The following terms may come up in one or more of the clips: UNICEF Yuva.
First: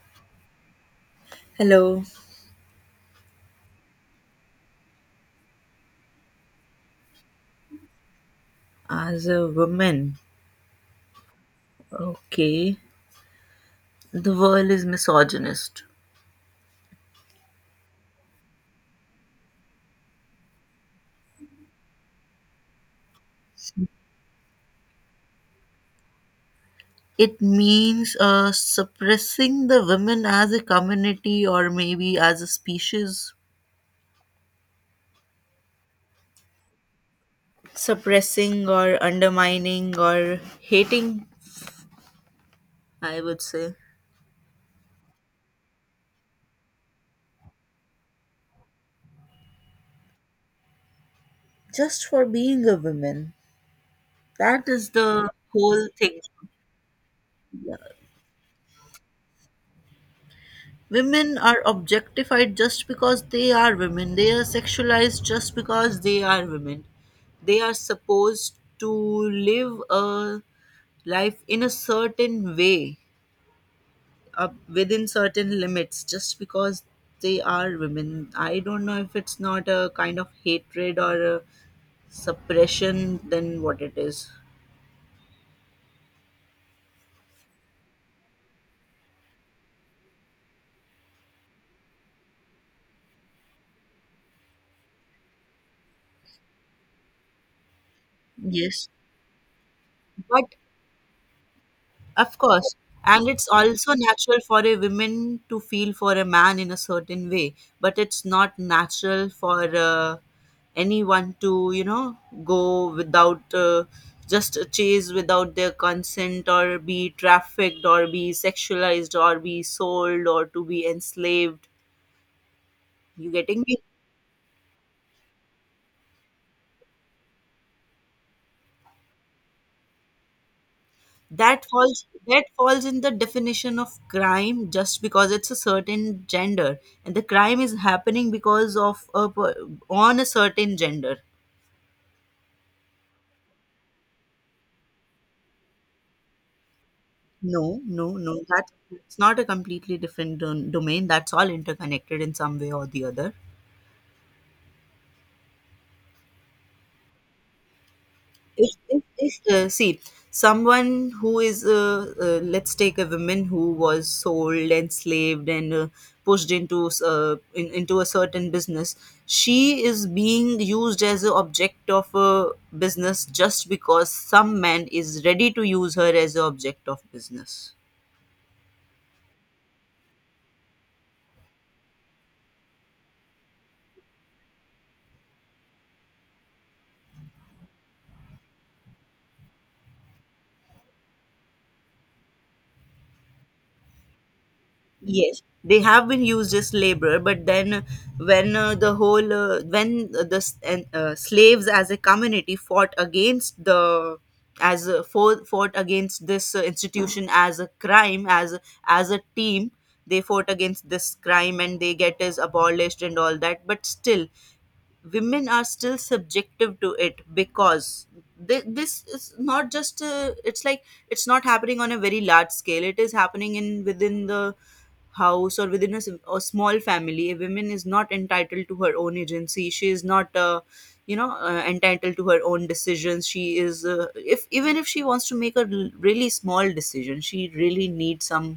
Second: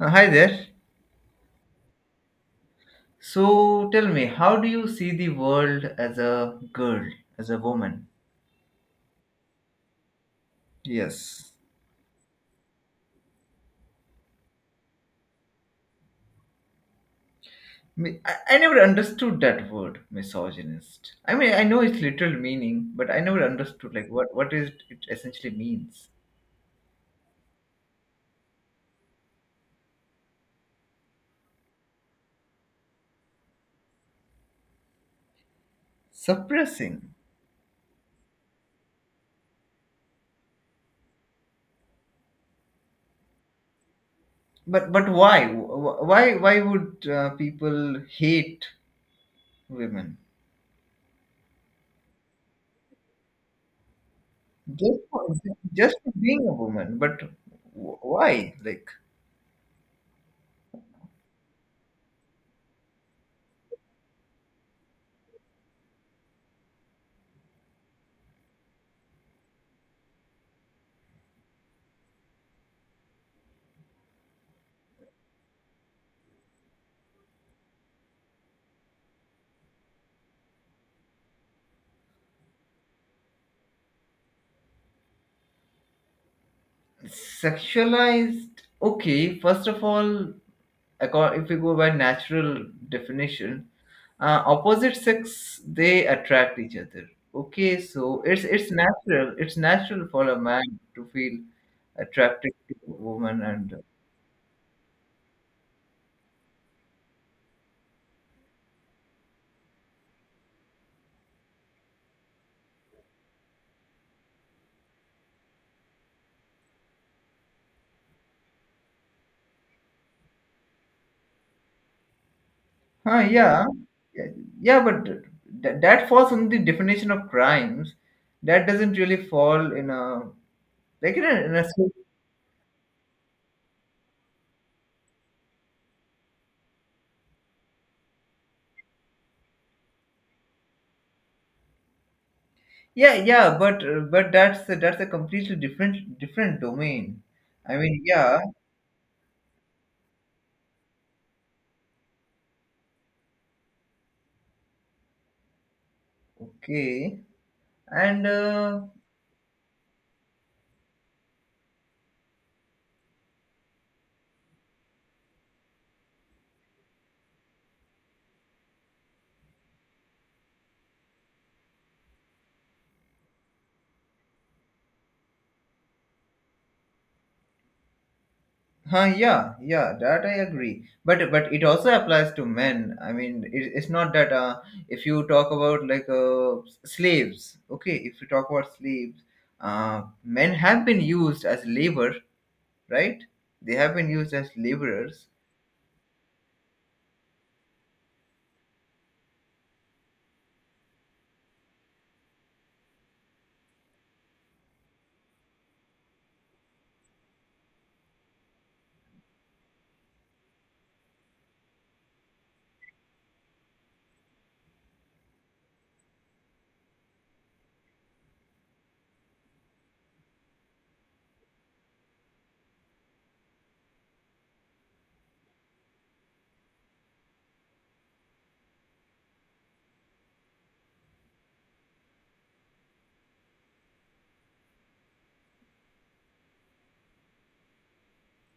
Hi there. Hello, So tell me, how do you see the world as a girl, as a woman? as a woman, Yes. okay, the world is misogynist. I never understood that word, misogynist. I mean, I know its literal meaning, but I never understood like what is it essentially means. It means suppressing the women as a community or maybe as a species, Suppressing. suppressing or undermining or hating, I would say, But why? Why would people hate women? just for being a woman. That is Just the for, whole just for thing. being a woman, but why? Like Women are objectified just because they are women. They are sexualized just because they are women. They are supposed to live a life in a certain way, up within certain limits, just because they are women. I don't know if it's not a kind of hatred or a suppression, then what it is. sexualized, okay, first of all, if we go by natural definition, opposite sex they attract each other, okay, so it's Yes. natural, it's natural for a But man to feel of attracted to course. a And woman it's and also natural for a woman to feel for a man in a certain way, but it's not natural for anyone to, go without just chase without their consent or be trafficked or be sexualized or be sold or to be enslaved. huh, You yeah, getting me? yeah, yeah, but that falls under the definition of crimes, that doesn't really fall in a like in a That falls in the definition of crime just because it's a certain gender, and the crime is happening because of on a certain gender. Yeah, yeah, but that's a completely different domain. no I mean, no no yeah, that It's not a completely different domain, that's all interconnected in some way or the other. okay, and if, if, if uh, see, someone who is let's take a woman who was sold, enslaved, and pushed into a certain business, she is being used as an object of a business just because some man is ready to use her as an object of business. huh, yeah, yeah, that I agree. But it also applies to men. I mean, it, it's not that if you talk about like slaves, okay, if you talk about slaves, men have been used as labor, right? They have been used as laborers. Yes, they have been used as labor, but then when the whole when slaves as a community fought against the, fought against this institution as a crime, as a team, they fought against this crime and they get is abolished and all that, but still women are still subjective to it because this is not just it's like, it's not happening on a very large scale, it is happening in within the house or within a small family. A woman is not entitled to her own agency, she is not entitled to her own decisions. She is if even if she wants to make really small decision, she really needs some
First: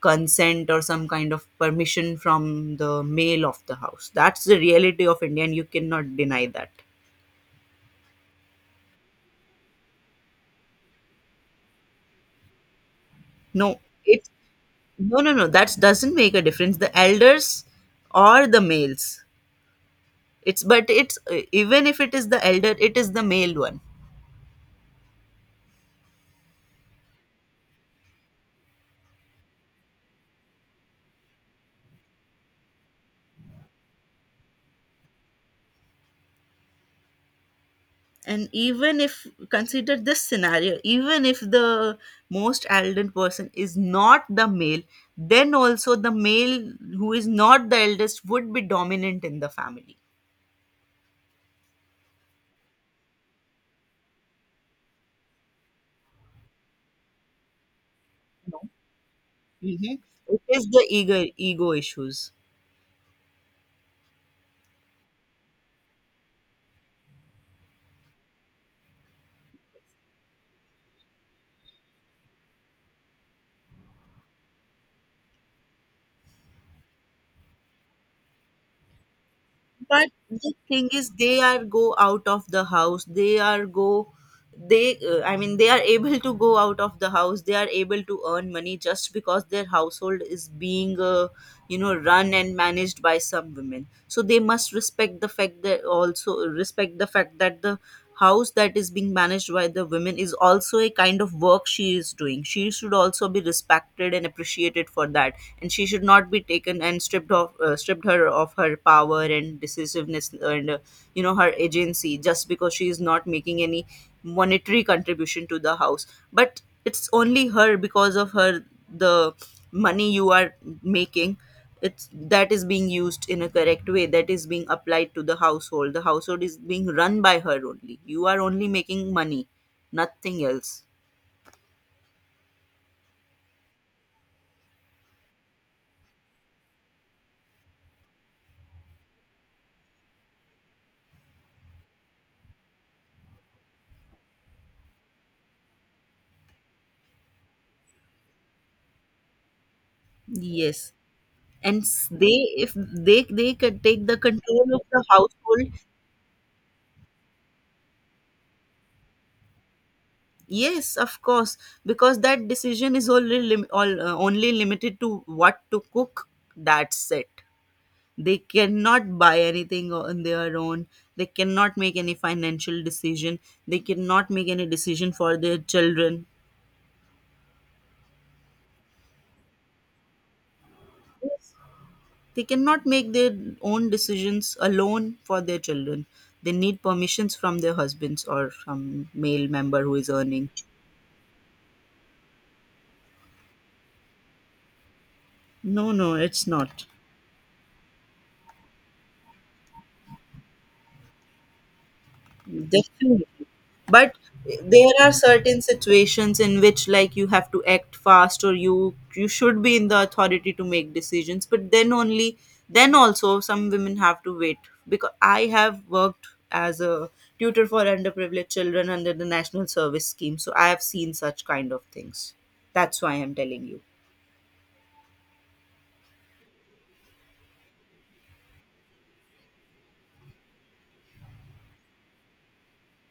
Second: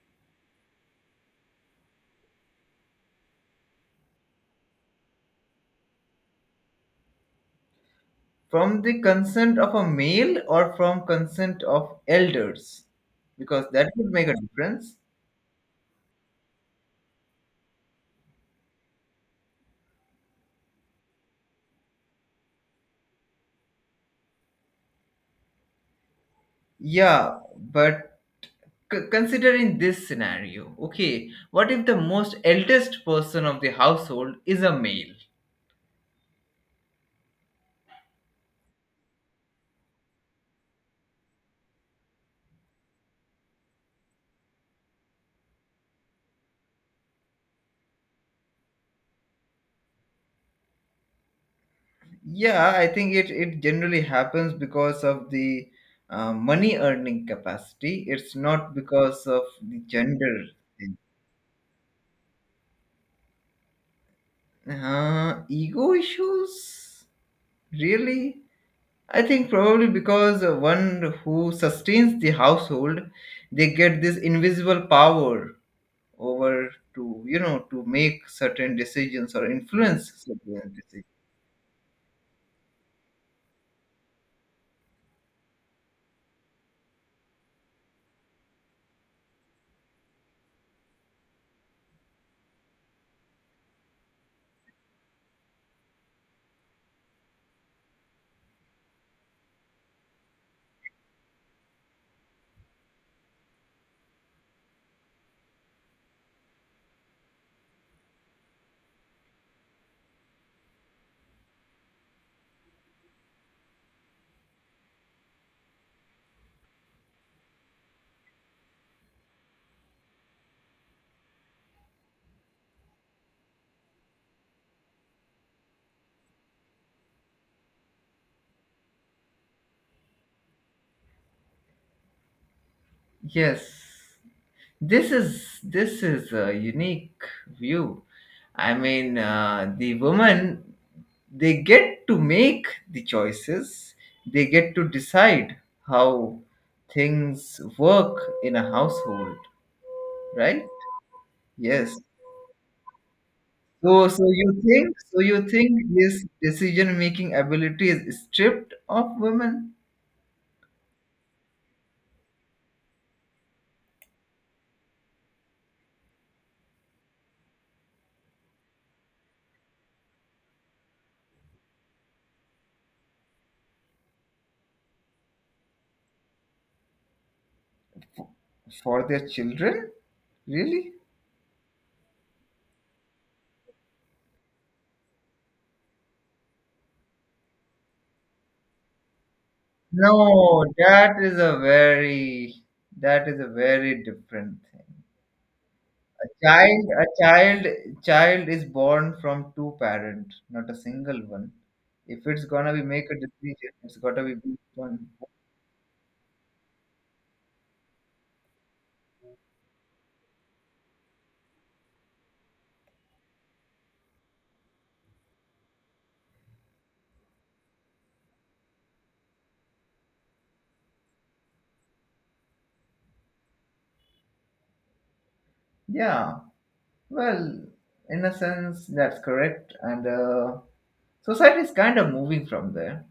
consent or some kind of permission from the male of the house. That's the reality of India, and you cannot deny that. From the consent of a male or from consent of elders? Because no that would make it a difference. No, that doesn't make a difference, the elders or the males, it's even if it is the elder, it is the male one. Yeah, but consider in this scenario. Okay, what if the most eldest person of the household is a male? And even if consider this scenario, even if the most elder person is not the male, then also the male who is not the eldest would be dominant in the family. Yeah, I think it, it generally happens because of the money earning capacity. It's not because of the Mhm. It gender is the thing. ego issues. Ego issues? Really? I think probably because one who sustains the household, they get this invisible power over to, you know, to make certain decisions or But influence the certain thing decisions. is, they are go out of the house they are go they I mean they are able to go out of the house, they are able to earn money just because their household is being run and managed by some women. So they must respect the fact, that also respect the fact that the house that is being managed by the women is also a kind of work she is doing. She should also be respected and appreciated for that, and she should not be taken and stripped her of her power and decisiveness and her agency just because she is not making any monetary contribution to the house. But it's only her, because of her, the money you are making, it's that is being used in a correct way, that is being applied to the household. The household is being run by her only, you are only making money, nothing else. Yes, this is a unique view. I mean, the woman they get to make the choices. They get to decide how things work in a household, right? Yes. and Yes. s- they If they could So, take the so you control of think, the so you household. think this decision-making ability is stripped of women Yes, of course, because that decision is only only limited to what to cook, that's it. They cannot buy anything on their own, they cannot make any financial decision, they cannot make any decision for their children. f- for their children? Really? Yes. They cannot make their own decisions alone for their children, they need permissions from their husbands or some male member who is earning. No, that is a very, that is a very different thing. No, no, it's not. A child, child is born from two parents, not a single one. If it's gonna be make a Definitely. decision, it's But gotta be big there one. are certain situations in which like you have to act fast, or you should be in the authority to make decisions, but then only, then also some women have to wait, because I have worked as a tutor for underprivileged children under the National Service Scheme, so I have seen such kind of things. That's why I'm telling you. Yeah. Well, in a sense, that's correct. And society is kind of moving from there.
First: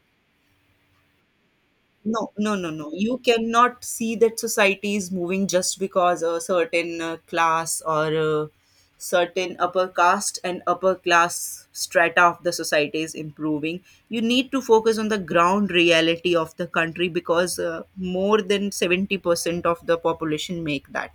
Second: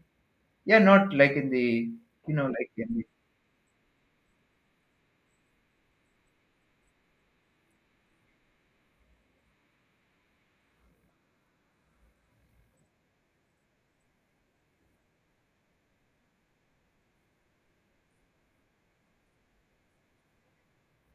Yeah, not like in the, No, you know, no, like no, no. in the. You cannot see that society is moving just because a certain class or a certain upper caste and upper class strata of the society is improving. You need to focus on the ground reality of the country because more than 70% of the population make that.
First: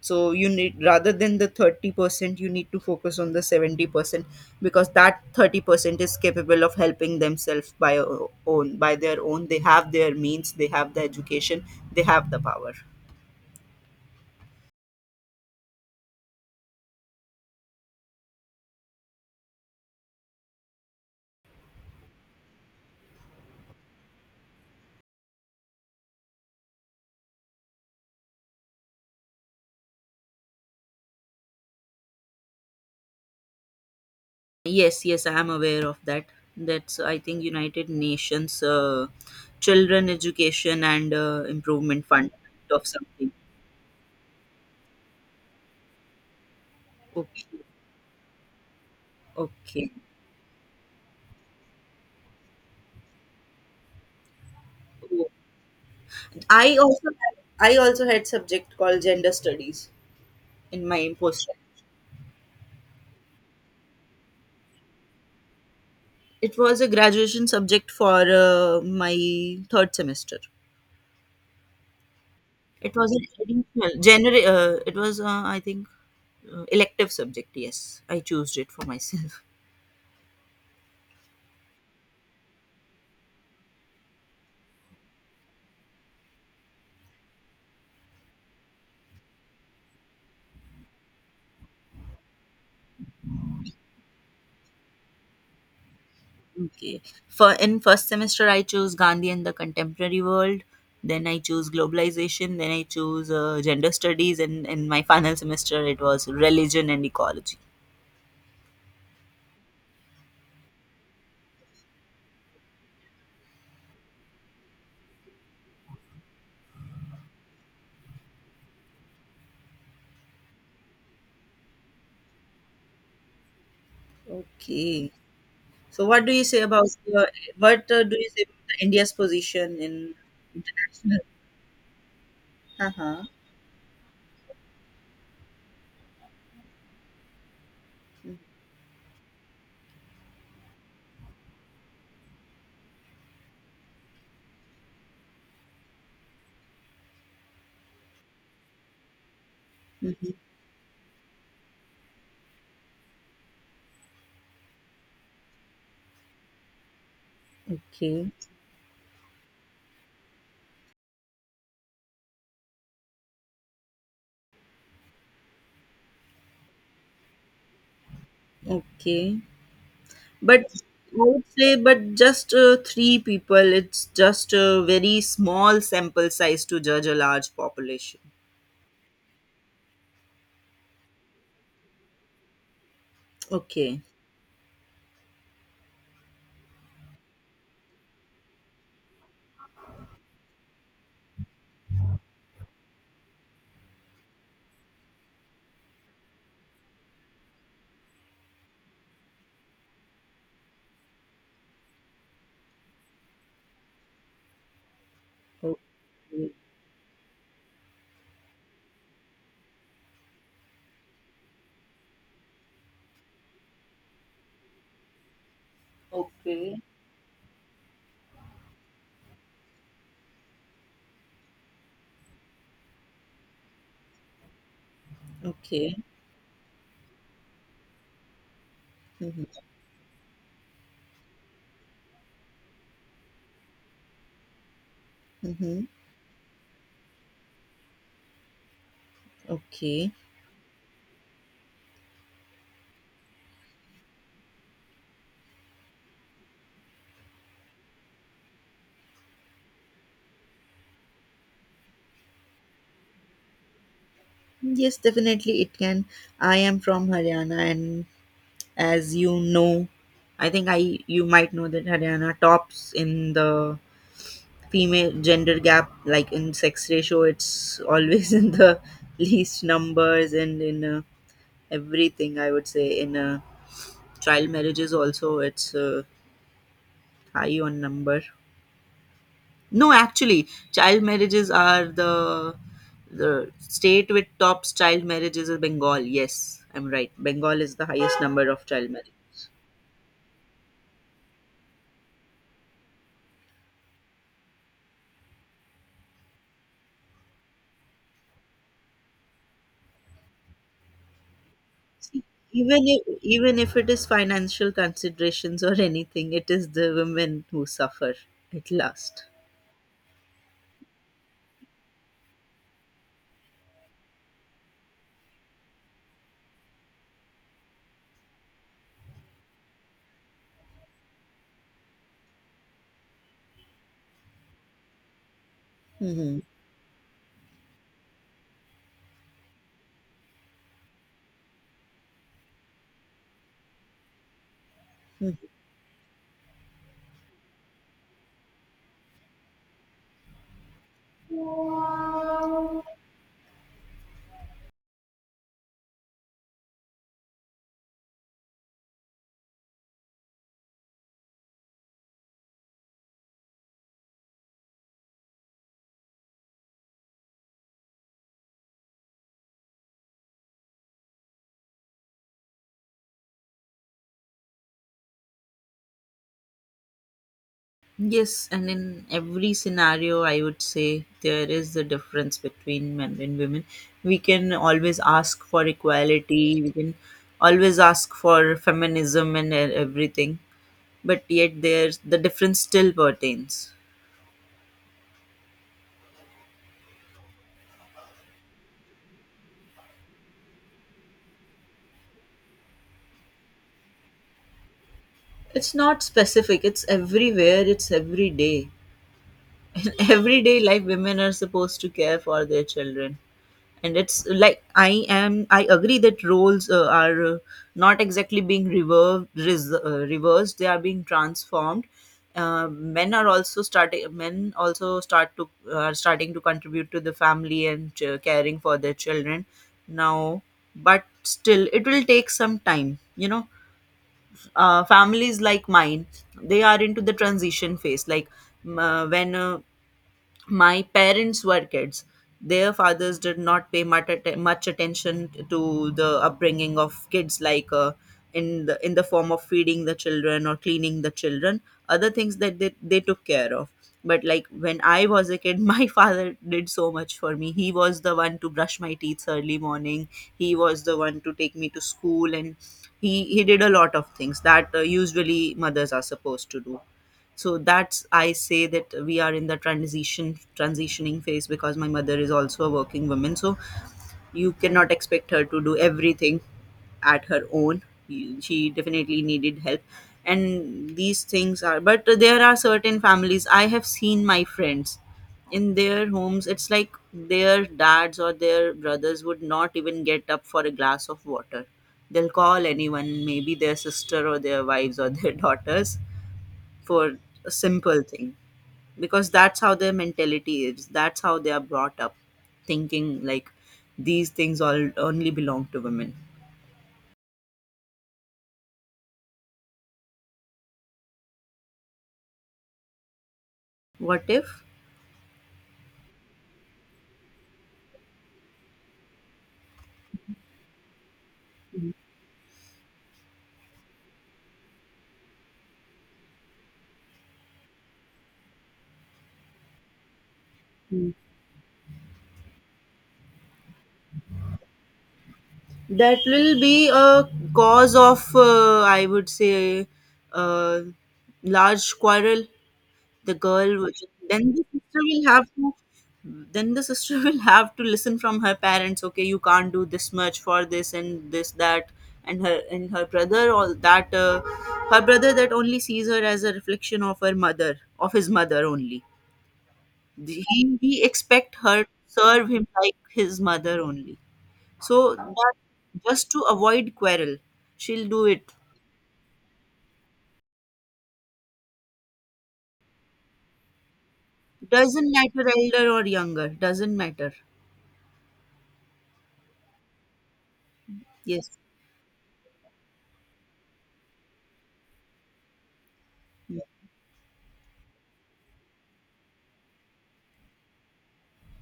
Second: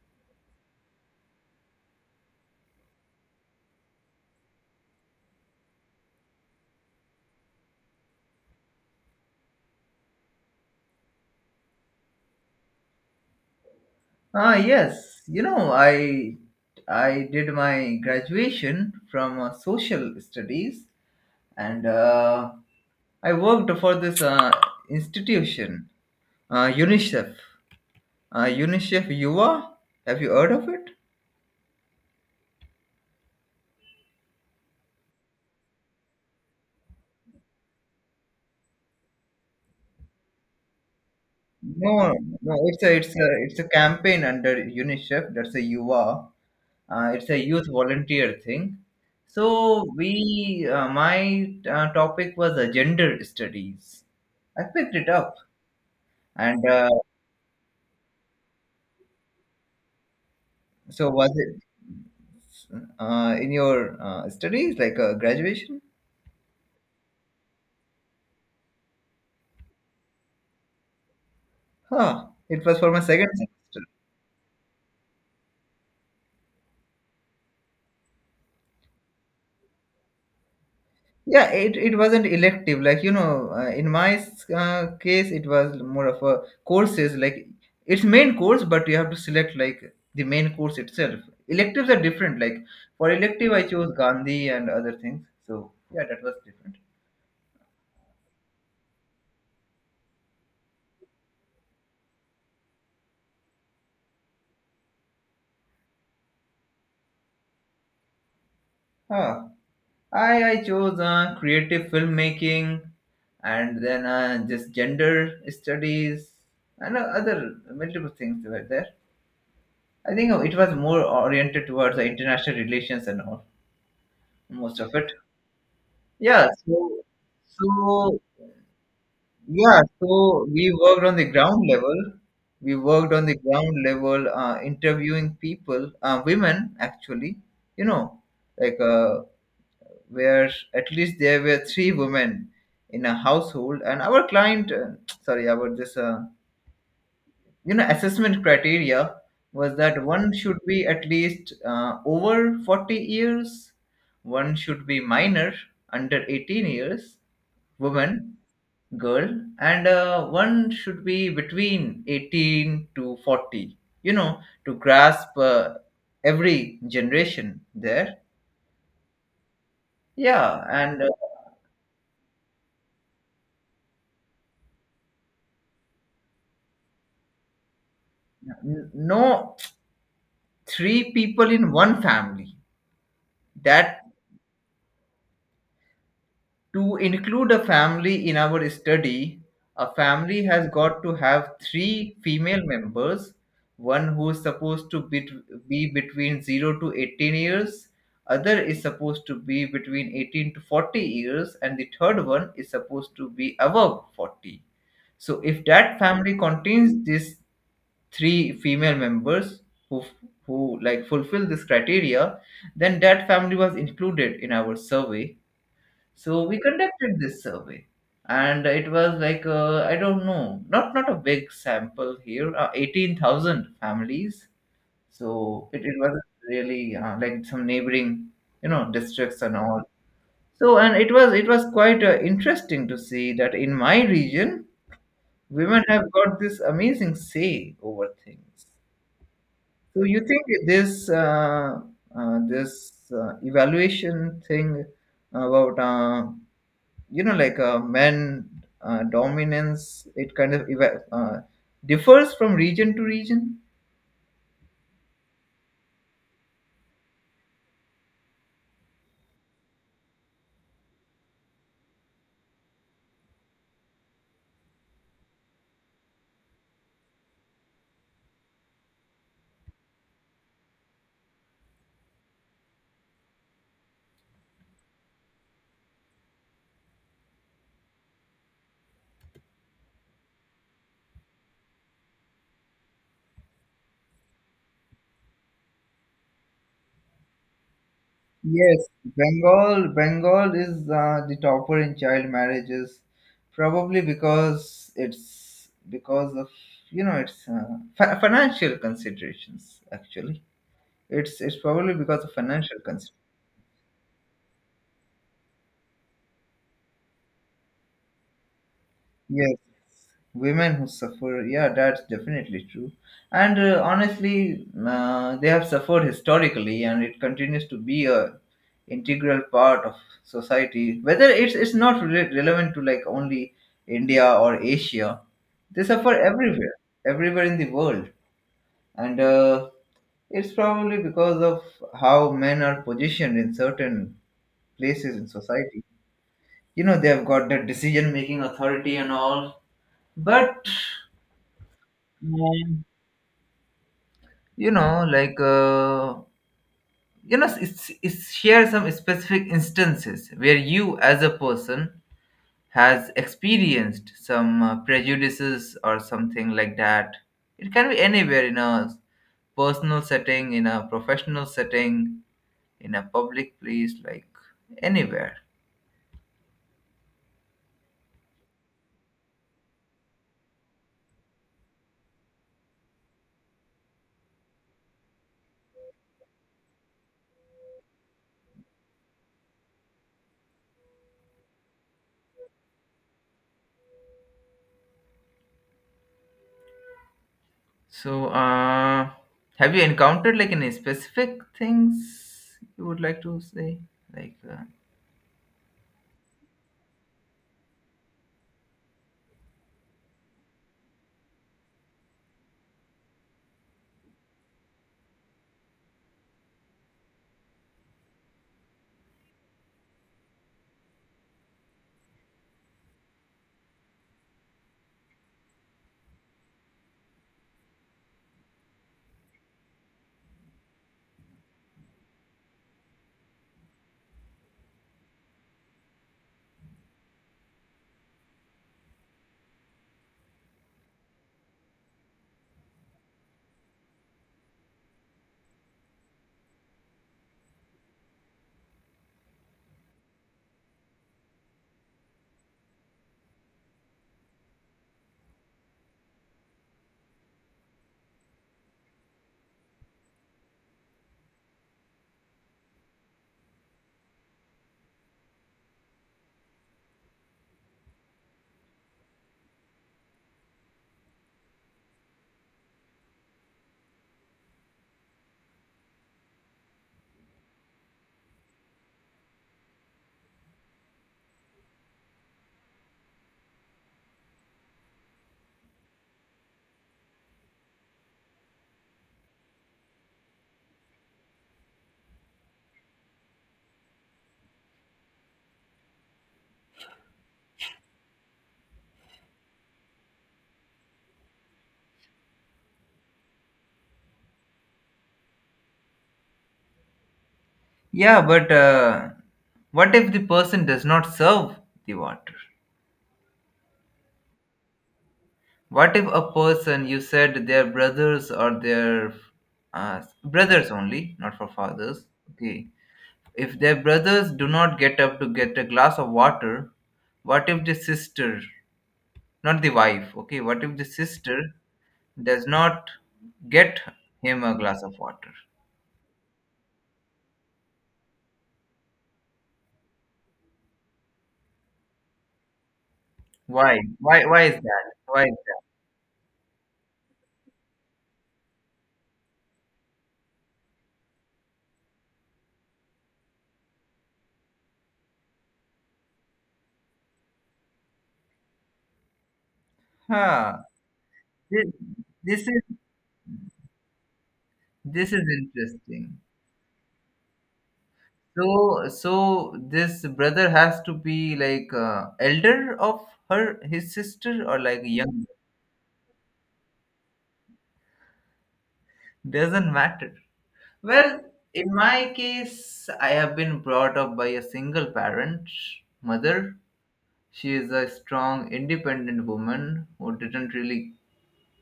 So you need, rather than the 30%, you need to focus on the 70%, because that 30% is capable of helping themselves by their own. They have their means, they have the education, they have the power. Ah, yes. You know, I did my graduation from social studies, and I worked for this institution, UNICEF. UNICEF Yuva. Have you heard of it? Yes, yes, I am aware of that. That's, I think, United Nations Children Education and Improvement No, Fund no. It's of a it's a something. it's a campaign under UNICEF. That's a Yuva. It's a Okay, youth volunteer thing. So okay. we, my topic was gender studies. I picked it up, and I also had, I also had subject called gender studies in so my was post. it in your studies like graduation? It was a graduation subject for my third semester. Huh, it was for It my was an second semester. additional general. It was I think elective subject. Yes, I chose it for myself. Yeah, it wasn't elective like, you know, in my case it was more of a courses, like it's main course but you have to select like the main course itself. Electives are different, like for elective I chose Gandhi and other things, so yeah, that was different. Okay. For in first semester, I chose Gandhi and the contemporary world. Then I chose globalization. Then I chose gender studies, and in my final semester, it was religion and ecology. Huh. I chose creative filmmaking and then just gender studies and other multiple things were there. I think it was more oriented towards the international relations and all, most of it. Okay. So, what do you Yeah, say about so your, what do so you say about India's position yeah, in so we worked on international? the ground level. We worked Uh-huh. on the ground level, interviewing people, women actually. You know, like where at least there were three women in a household, and our client, sorry, our this, you know, assessment criteria was that Mhm. one should be at least over 40 years, one should be minor under 18 years, Okay, woman, girl, and one should be between 18 to 40, you know, to grasp every generation there. okay. But Yeah, and I would say, but just three people, it's just a very small sample size to judge a large population. No, three people in one family, Okay, that to include a family in our study, a family has got to have three female members, one who is supposed to be between 0 to 18 years, other is supposed to be between 18 to 40 years, and the third one is supposed to be above 40. So if that family okay, contains these three female members who who like fulfill this criteria, then that family was included in our survey. So we okay, conducted this survey, and it was like, I don't know, not not a big sample here, 18,000 families. So it okay. was really like some neighboring, you know, districts and Mm-hmm. all. So and it was quite interesting to see that in my region, women Mm-hmm. have got this amazing say over things. So Okay. you think this this evaluation thing about you know like men dominance, it kind of differs from region to region? Yes, definitely it can. I am from Haryana, and as you know, I think I you might know that Haryana tops in the female gender gap, like in sex ratio it's always in the least numbers, and in everything, I would say, in child marriages also it's high on number. No, actually, child marriages are the state with tops child marriages is Bengal. Yes, I'm right, Bengal is the highest number of Yes. child marriages. Bengal, Bengal is the topper in child marriages, probably because it's because of, you know, it's financial considerations, actually. It's probably because See, of financial considerations. even if it is financial considerations or anything, it is the women who suffer at last. Yes, women who suffer. Yeah, that's definitely true. And honestly, they have suffered historically, and it continues to be a integral part of society. Whether it's not relevant to like only India or Asia, they suffer Mhm, everywhere, everywhere in the world, and it's probably because of how men are positioned in certain places in mhm. society. You know, they have got that decision-making authority and all, but um, you know like, you know it's share some specific instances where you as a person has experienced some prejudices or something like that. It can be anywhere, in a personal setting, in a professional setting, in a public place, like anywhere. Yes, and in every scenario, I would say there is the difference between men and women. We can always ask for equality, we can always ask for feminism and everything, but yet there's the difference still pertains. So have you encountered like any specific things you would like to say, like It's not specific, it's everywhere, it's every day. In everyday life, women are supposed to care for their children, and it's like, I am I agree that roles are not exactly being reversed, they are being transformed. Men are also starting men also start to are starting to contribute to the family and caring for their children now. But still it will take some time, you know. Families like mine, they are into the transition phase. When my parents were kids, their fathers did not pay much, much attention to the upbringing of kids, like in the form of feeding the children or cleaning the children, other things that they took care of. But like when I was a kid, my father did so much for me. He was the one to brush my teeth early morning, he was the one to take me to school, and he did a lot of things that usually mothers are supposed to do. So that's, I say, that we are in the transitioning phase, because my mother is also a working woman, so you cannot expect her to do everything at her own. You- she definitely needed help, and these things are, but there are certain families, I have seen my friends, in their homes it's like their dads or their brothers would not even get up for a glass of water. They'll call anyone, maybe their sister or their wives or their daughters for a simple thing, because that's how their mentality is, that's how they are brought up, thinking like these things all only belong to women. Yeah, but what if the person does not serve the water? What if? What if a person, you said their brothers or their brothers only, not for fathers? Okay. If their brothers do not get up to get a glass of water, what if the sister, not the wife, okay, what if the sister does not get him a glass of water? That will be a cause of I would say, uh, large quarrel. the Why? girl which, Why? Why then is the that? sister Why is will have that? to, then the sister will have to listen from her parents, okay, you can't do this much for this and this that, and her, and her brother All that her brother that only sees her as a reflection of her mother, of his mother only. Huh. We expect This, her to this serve is him like his mother only, this so is that, interesting. just to avoid quarrel, she'll do it. So, so this brother has to be like elder of her, his sister, or like Doesn't young. matter, elder or younger, doesn't matter. Doesn't matter. Well, Yes. in my case, I have been brought up by a single parent, mother. She is a strong, independent woman who didn't really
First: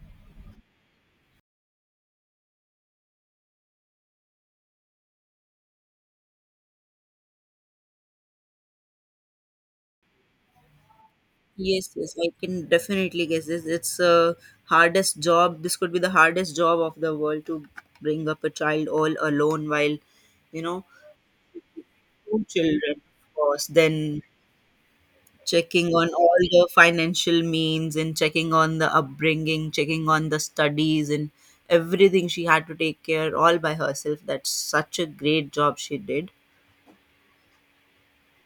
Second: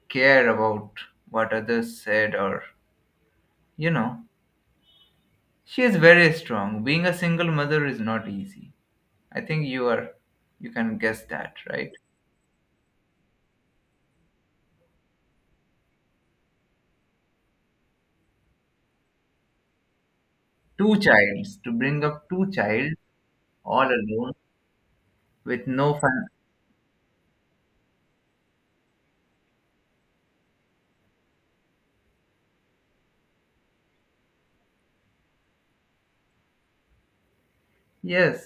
care about what others said, or you know, she is very strong. Being a single mother is not easy. I think you are, you can guess that, Yes, right? yes, I can definitely guess this. It's a hardest job. This could be the hardest job of the world to bring up a child all alone while, you know, Two childs to bring up, two two child children, of course. all Then alone with checking no on fun. all the financial means and checking on the upbringing, checking on the studies, and everything she had to take care all by herself. That's such a great job she did. Yes,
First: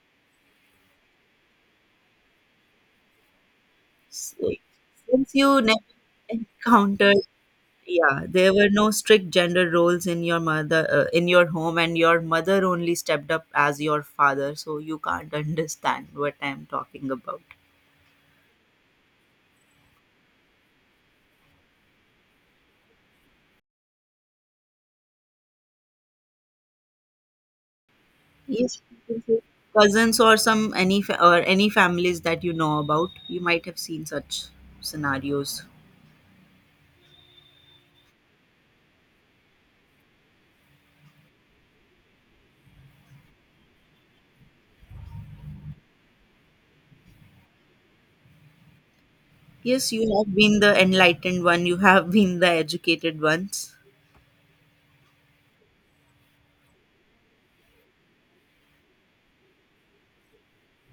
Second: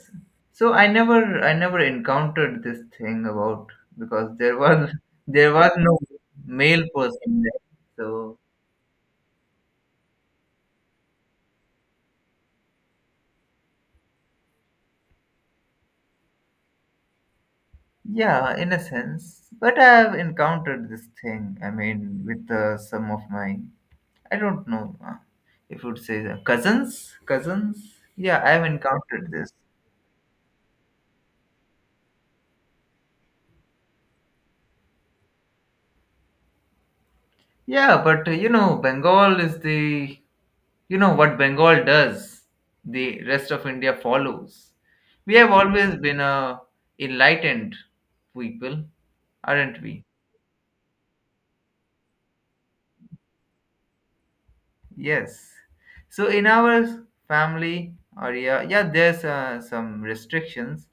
so I never, I never encountered this thing about, because So, there was since there you was never no male encountered. person there. So Yeah, there were no strict gender roles in your mother in your home, and your mother only stepped up as your father, so you can't understand what I'm talking about. yeah, in a sense, but I have encountered this thing, I mean, with some of my, I don't know, if you would say the cousins, cousins, yeah, I have Yes, you can encountered say this. cousins or some or any families that you know about, you might have seen such scenarios. Yeah, but you know, Bengal is the, you know what Bengal does, the rest of India follows. We have always been a enlightened people, aren't Yes, we? you have been the enlightened one. You have been the educated ones. Yes, so in our family area, yeah, yeah, there's some restrictions,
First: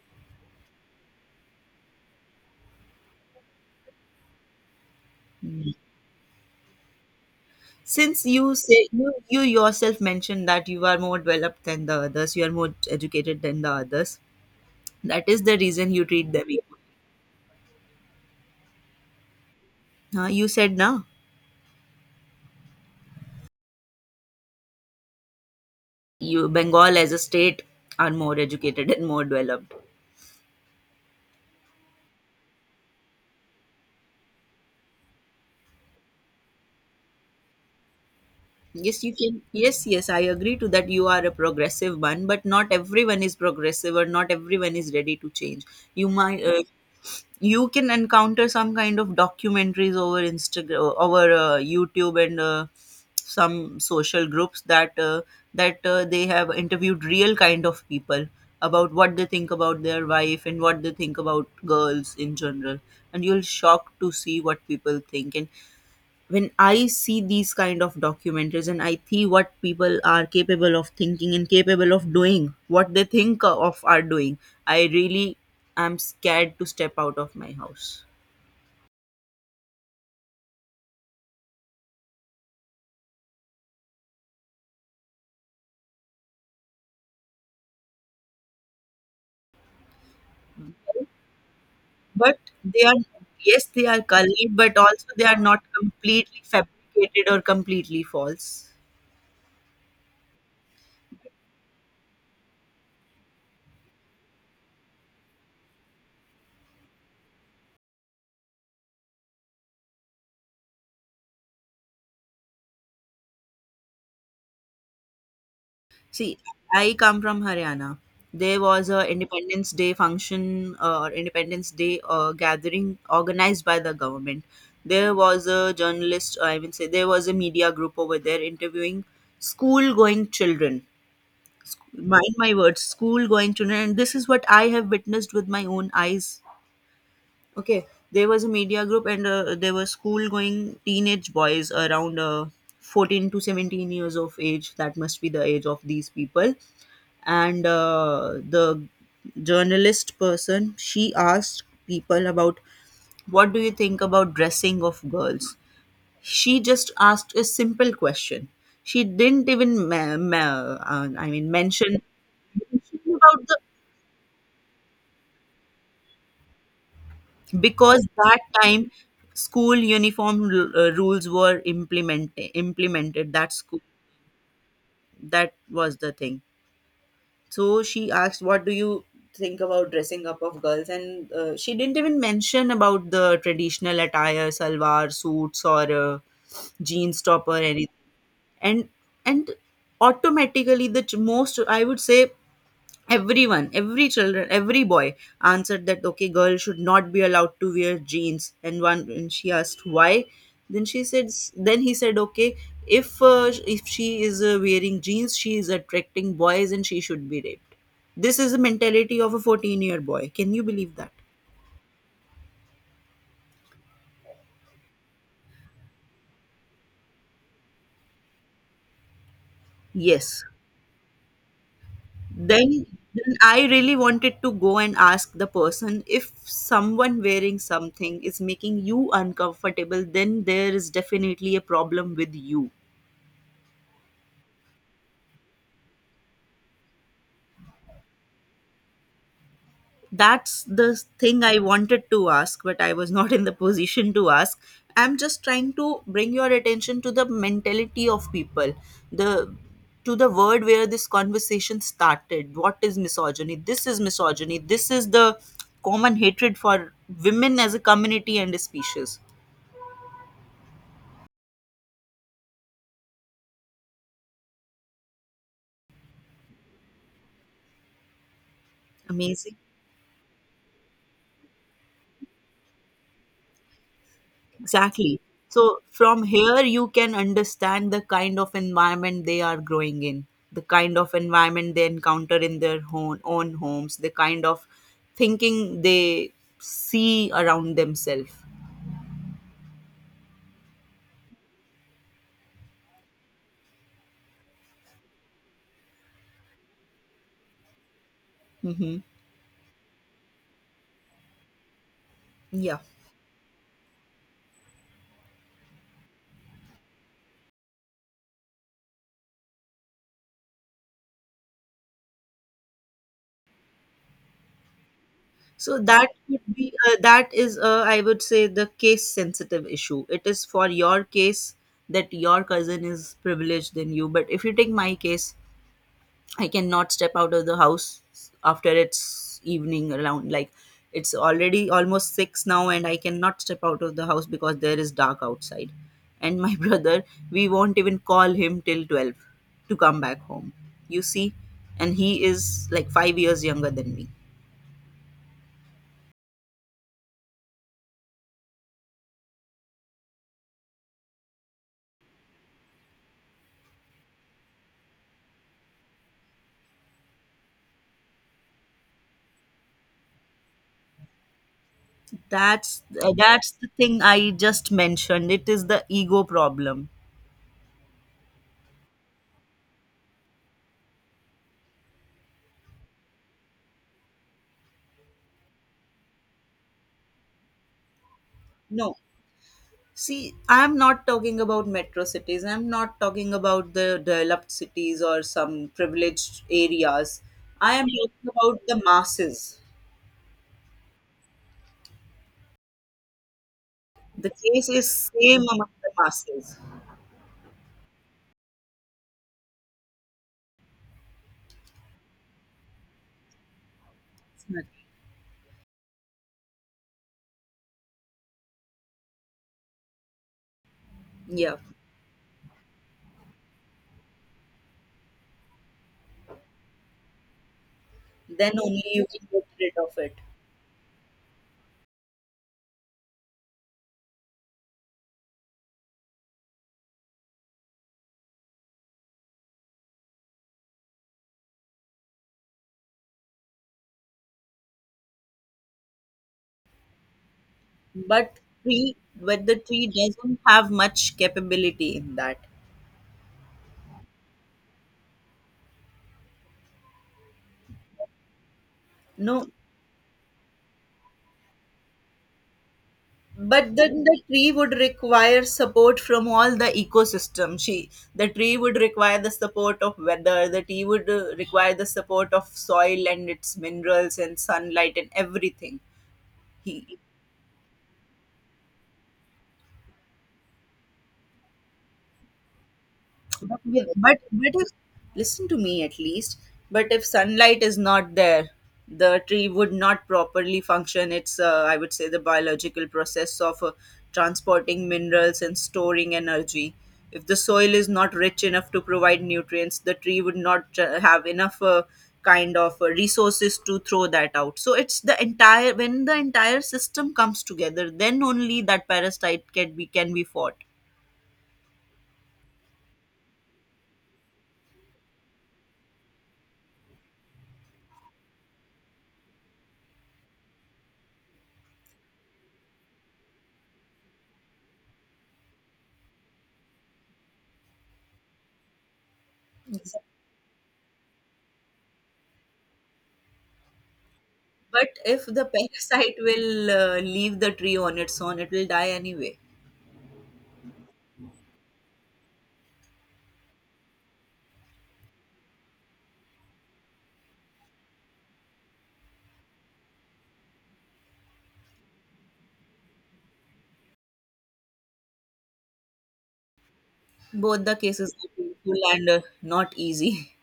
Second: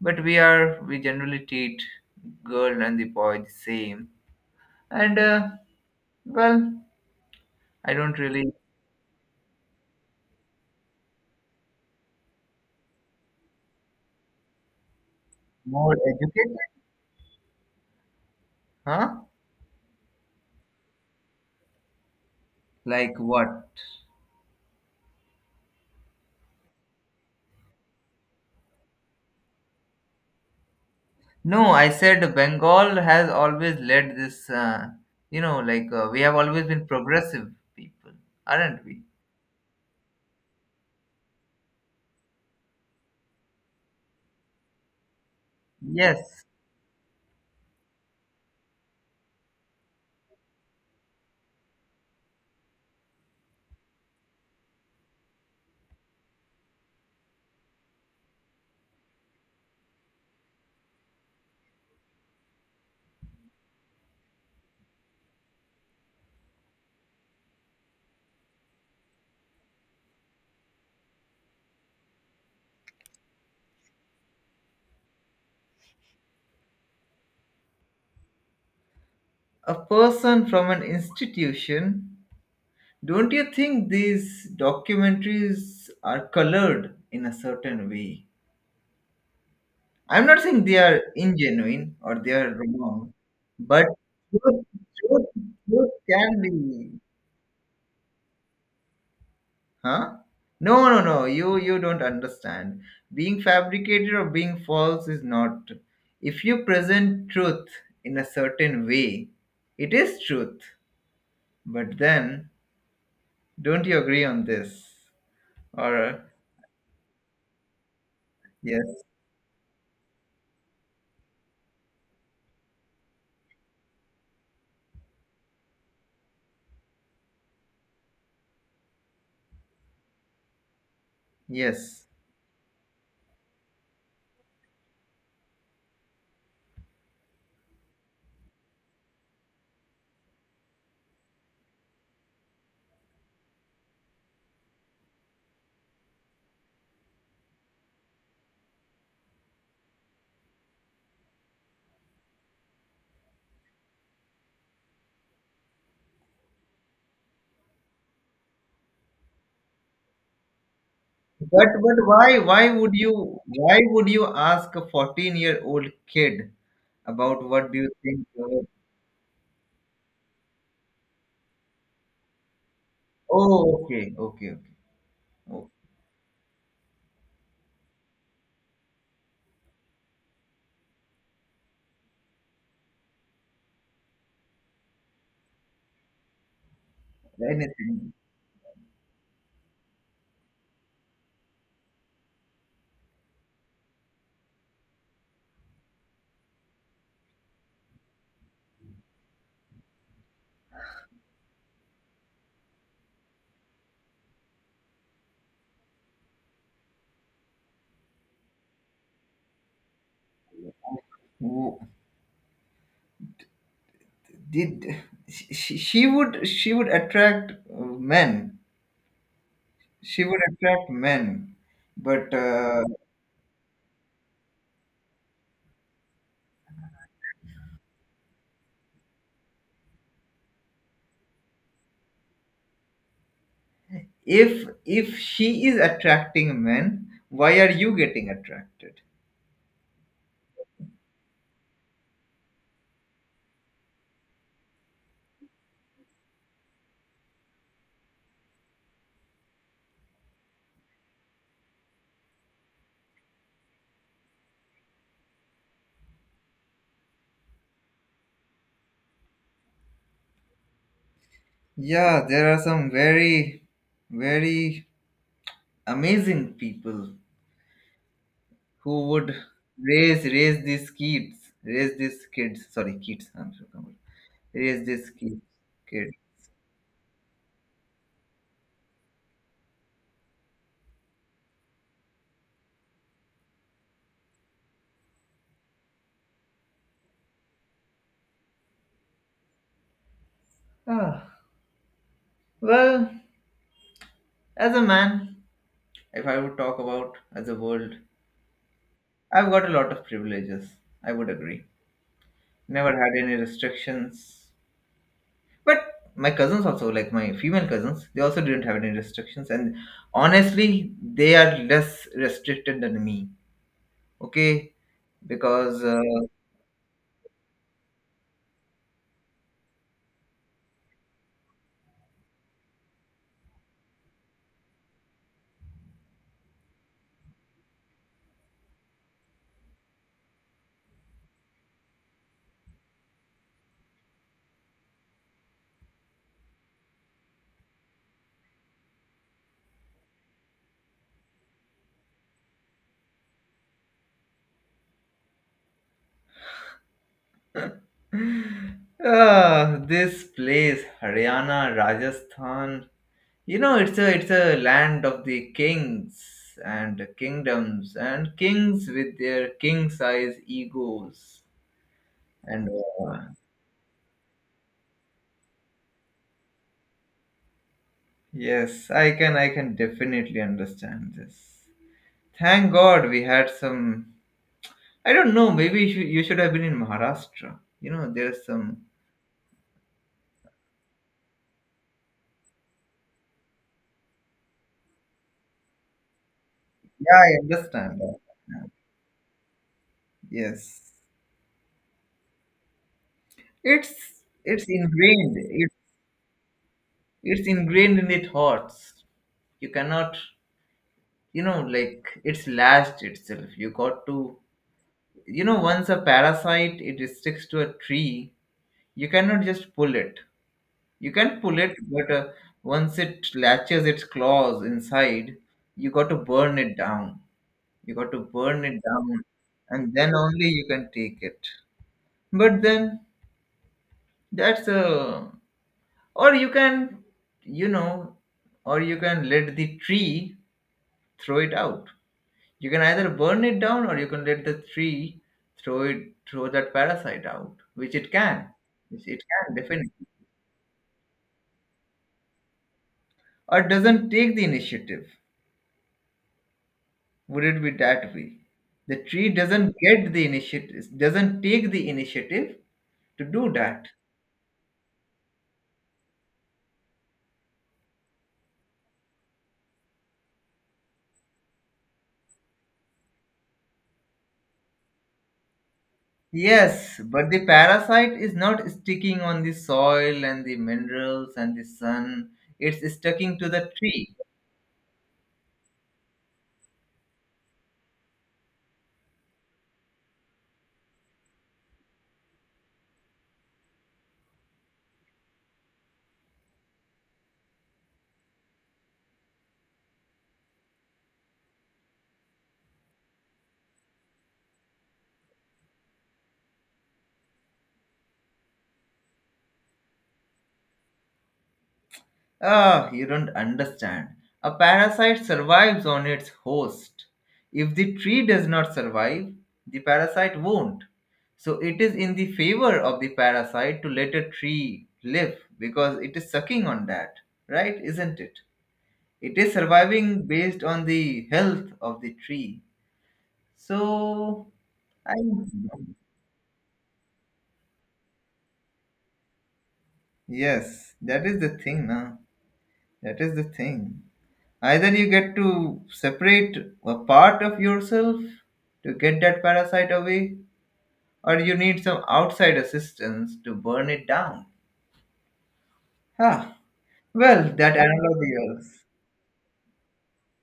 but we are, we generally treat girl and the boy the same, and well, I don't Since really you say you yourself mentioned that you are more developed than the others, you are more educated than the others. That is the reason more you treat them educated, equal. huh, Huh? You said now like what. you Bengal as a state are more educated and more developed. No, I said Bengal has always led this, you know, like we have always been progressive people, aren't we? Yes, you can. Yes, yes, I agree to that. You are a progressive one, but not everyone is progressive, or not everyone is ready to change. You might Yes, you can encounter some kind of documentaries over Instagram, over YouTube, and some social groups that they have interviewed real kind of people about what they think about their wife and what they think about girls in general, and you'll shocked to see what people think. And when I see these kind of documentaries and I see what people are capable of thinking and capable of doing, what they think of are doing, I really am scared to step out of my house. a person from an institution. Don't you think these documentaries are colored in a certain way? I'm not saying they are ingenuine or they But are they are, wrong, yes, but they are colored, truth, but also they truth, are not truth can completely be fabricated or completely false. Huh? No, no, no. You don't understand. Being fabricated or being false is not. If you present truth in a certain way, it is truth. But then, don't you agree on this? Or See, I come from Haryana. There yes, was a Independence Day function or Independence Day gathering organized by the government. There was a journalist, I mean, say there was a media group over there interviewing school-going children. yes. Mind my words, school-going children, and this is what I have witnessed with my own eyes. Okay, there was a media group, and there were school-going teenage boys around 14 to 17 years of age. That must be the age of these people. And the journalist person, she asked people about, what do you think about dressing of girls? She just asked a simple question. She didn't even I mean, But mention but about the, why would you ask a 14 year old kid about what do you because think? that time school uniform rules were implemented, that school, Oh, okay, okay, okay, that okay. was the thing. So she asked, "What do you think about dressing up of girls?" And she didn't even mention about the traditional attire, salwar suits, or jeans top or anything. Anything. And and automatically, most, I would say, everyone, every children, every boy answered that, okay, girl should not be allowed to wear jeans and one. And she asked why. Then she said, then he said, okay, if she is wearing jeans, she is attracting boys and she should be raped. This is the mentality of a 14-year boy. Can you believe that? Wh- did she would attract uh, men, she would Yes. attract men, but Then, then I really wanted to go and ask the person, if someone wearing something is making you uncomfortable, then there is definitely a problem with you. If she is attracting men, why are you getting attracted? That's the thing I wanted to ask, but I was not in the position to ask. I'm just trying to bring your attention to the mentality of people, the, to the word where this conversation started. What is misogyny? This is misogyny. This is the common hatred for women as a community and a species. Yeah, there are some very very amazing people who would Amazing. raise raise these kids, raise these kids, sorry kids, I'm so confused. Raise these Exactly. kids, So kids, from here, you can understand the kind of environment they are growing in, the kind of environment they encounter in their own, own homes, the kind of thinking they see around themselves. ah, well, as a man, if I would talk about as a world, Mm-hmm. I've got a lot of privileges. I would agree. Yeah. Never had any restrictions. But my cousins also, like my female cousins, they also didn't have any restrictions. And honestly, they are less restricted than me. Okay? So Because that could be that is I would say the case sensitive issue. It is for your case that your cousin is privileged than you, but if you take my case, I cannot step out of the house after it's evening, around like it's already almost 6 now, and I cannot step out of the house because there is dark outside. And my brother, we won't even call him till 12 to come back home, you see. And he is like 5 years younger than me. ah, this place, Haryana, Rajasthan, you know, it's a land of the kings and kingdoms and kings with their king-size egos, and uh, That's the thing I just mentioned, it is the ego problem. yes, I can definitely understand this. Thank God we had some, I don't know, maybe you should have been in Maharashtra. You know, there's some No. See, I'm not talking about metro cities. I'm not talking about the developed cities or some privileged Yeah, areas. I I am understand that. talking about the masses. Yes. It's The it's case is ingrained. same It, among the masses. it's ingrained in the thoughts. You cannot, you know, like it's lashed itself. You got to, you know, once a parasite it sticks to a tree, you cannot just pull it. You can Yeah. pull it, but once it latches its claws inside, you got to burn it down. You got to Then burn only it you down, can get rid of and it. then only you can take it. But then that's a, or you can, you know, or you can let the tree throw it out. You can either burn it down or you can let the tree throw it, throw that parasite out, But tree, which it but can the tree definitely, doesn't have much capability in that. or doesn't take the initiative. Would it be that way? The tree No. doesn't get the initiative, doesn't take the initiative to do But that. then the tree would require support from all the ecosystem. She, the tree would require the support of weather. The tree would require the support of soil and its minerals and sunlight and everything. Yes, He, but the parasite is not sticking on the soil and the minerals and the sun. It's sticking to but, the yeah, tree. But if listen to me at least, but if sunlight is not there, the tree would not properly function. It's I would say the biological process of transporting minerals and storing energy. If the soil is not rich enough to provide nutrients, the tree would not have enough resources to throw that out. So it's the entire, when the entire system comes together, then only that parasite can be fought. Ah, you don't understand. A parasite survives on its host. If the tree does not survive, the parasite won't. So it is in the favor of the parasite to let a tree live because it is sucking on that, right? Isn't it? It is surviving based on the health of the tree. So, But I. if the parasite will leave the tree on its own, it will die anyway. Yes, that is the thing, na. That is the thing. Either you get to separate a part of yourself to get that parasite away, or you need some outside assistance to burn it down. Huh. Well, Both the that cases are analogy painful was and not easy.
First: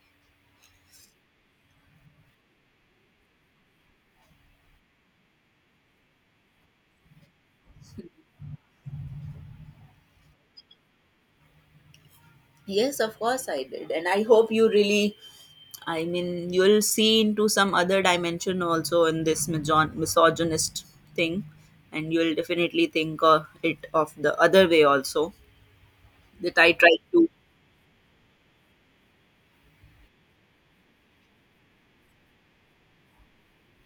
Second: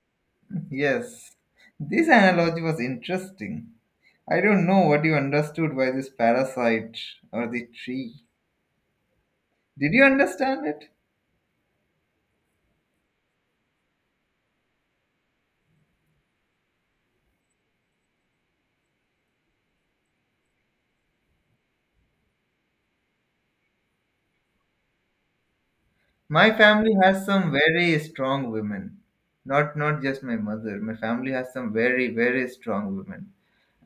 yes, this analogy was interesting. I don't know what you understood by this parasite or the tree. Did you understand it? Yes, of course I did. And I hope you really, I mean, you'll see into some other dimension also in this misogynist thing. And you'll definitely think of it of the other way also My that I family tried has to. some very strong women. Not not just my mother. My family has some very very strong women.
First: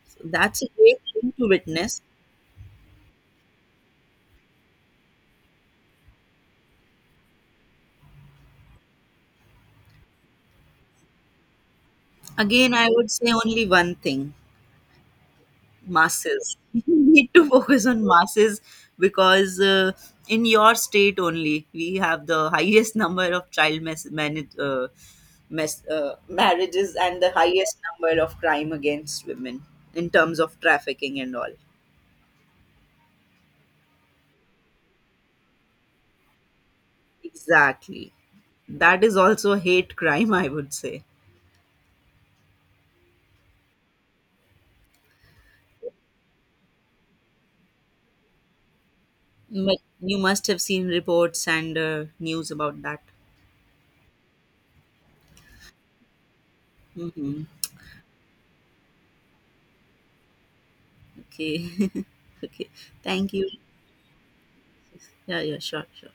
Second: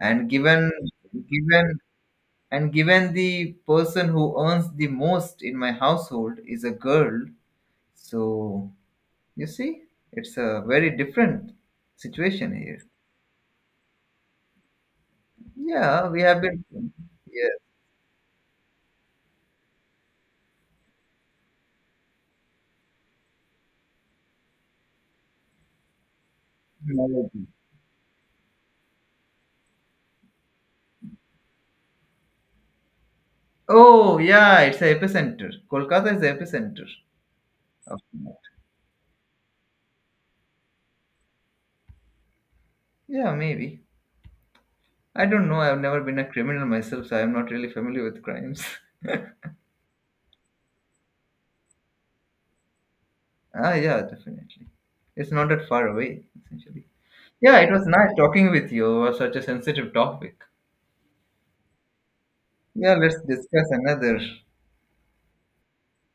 And That's a given, great thing to given witness. and given the person who earns the most in my household is a girl, so you see, it's a very different situation Again, here. I would say only one thing, Yeah, we have masses, been. you need Yeah. to focus on masses, because in your state only we have the highest number of child marriages and the Nairobi. highest number of crime against women in terms of trafficking and all. Oh yeah, it's the epicenter. Kolkata is the epicenter of Exactly. that. That is also hate crime, I would say. Yeah, maybe. I don't know. I've never been a criminal myself, so I'm not really familiar with crimes. But you must have seen reports and news about that. ah, yeah, definitely. It's not that far away, essentially. Mm-hmm. Yeah, it was nice talking with you over such a sensitive topic. Okay. Okay. Yeah, let's Thank you. discuss another. Yeah, yeah, sure, sure.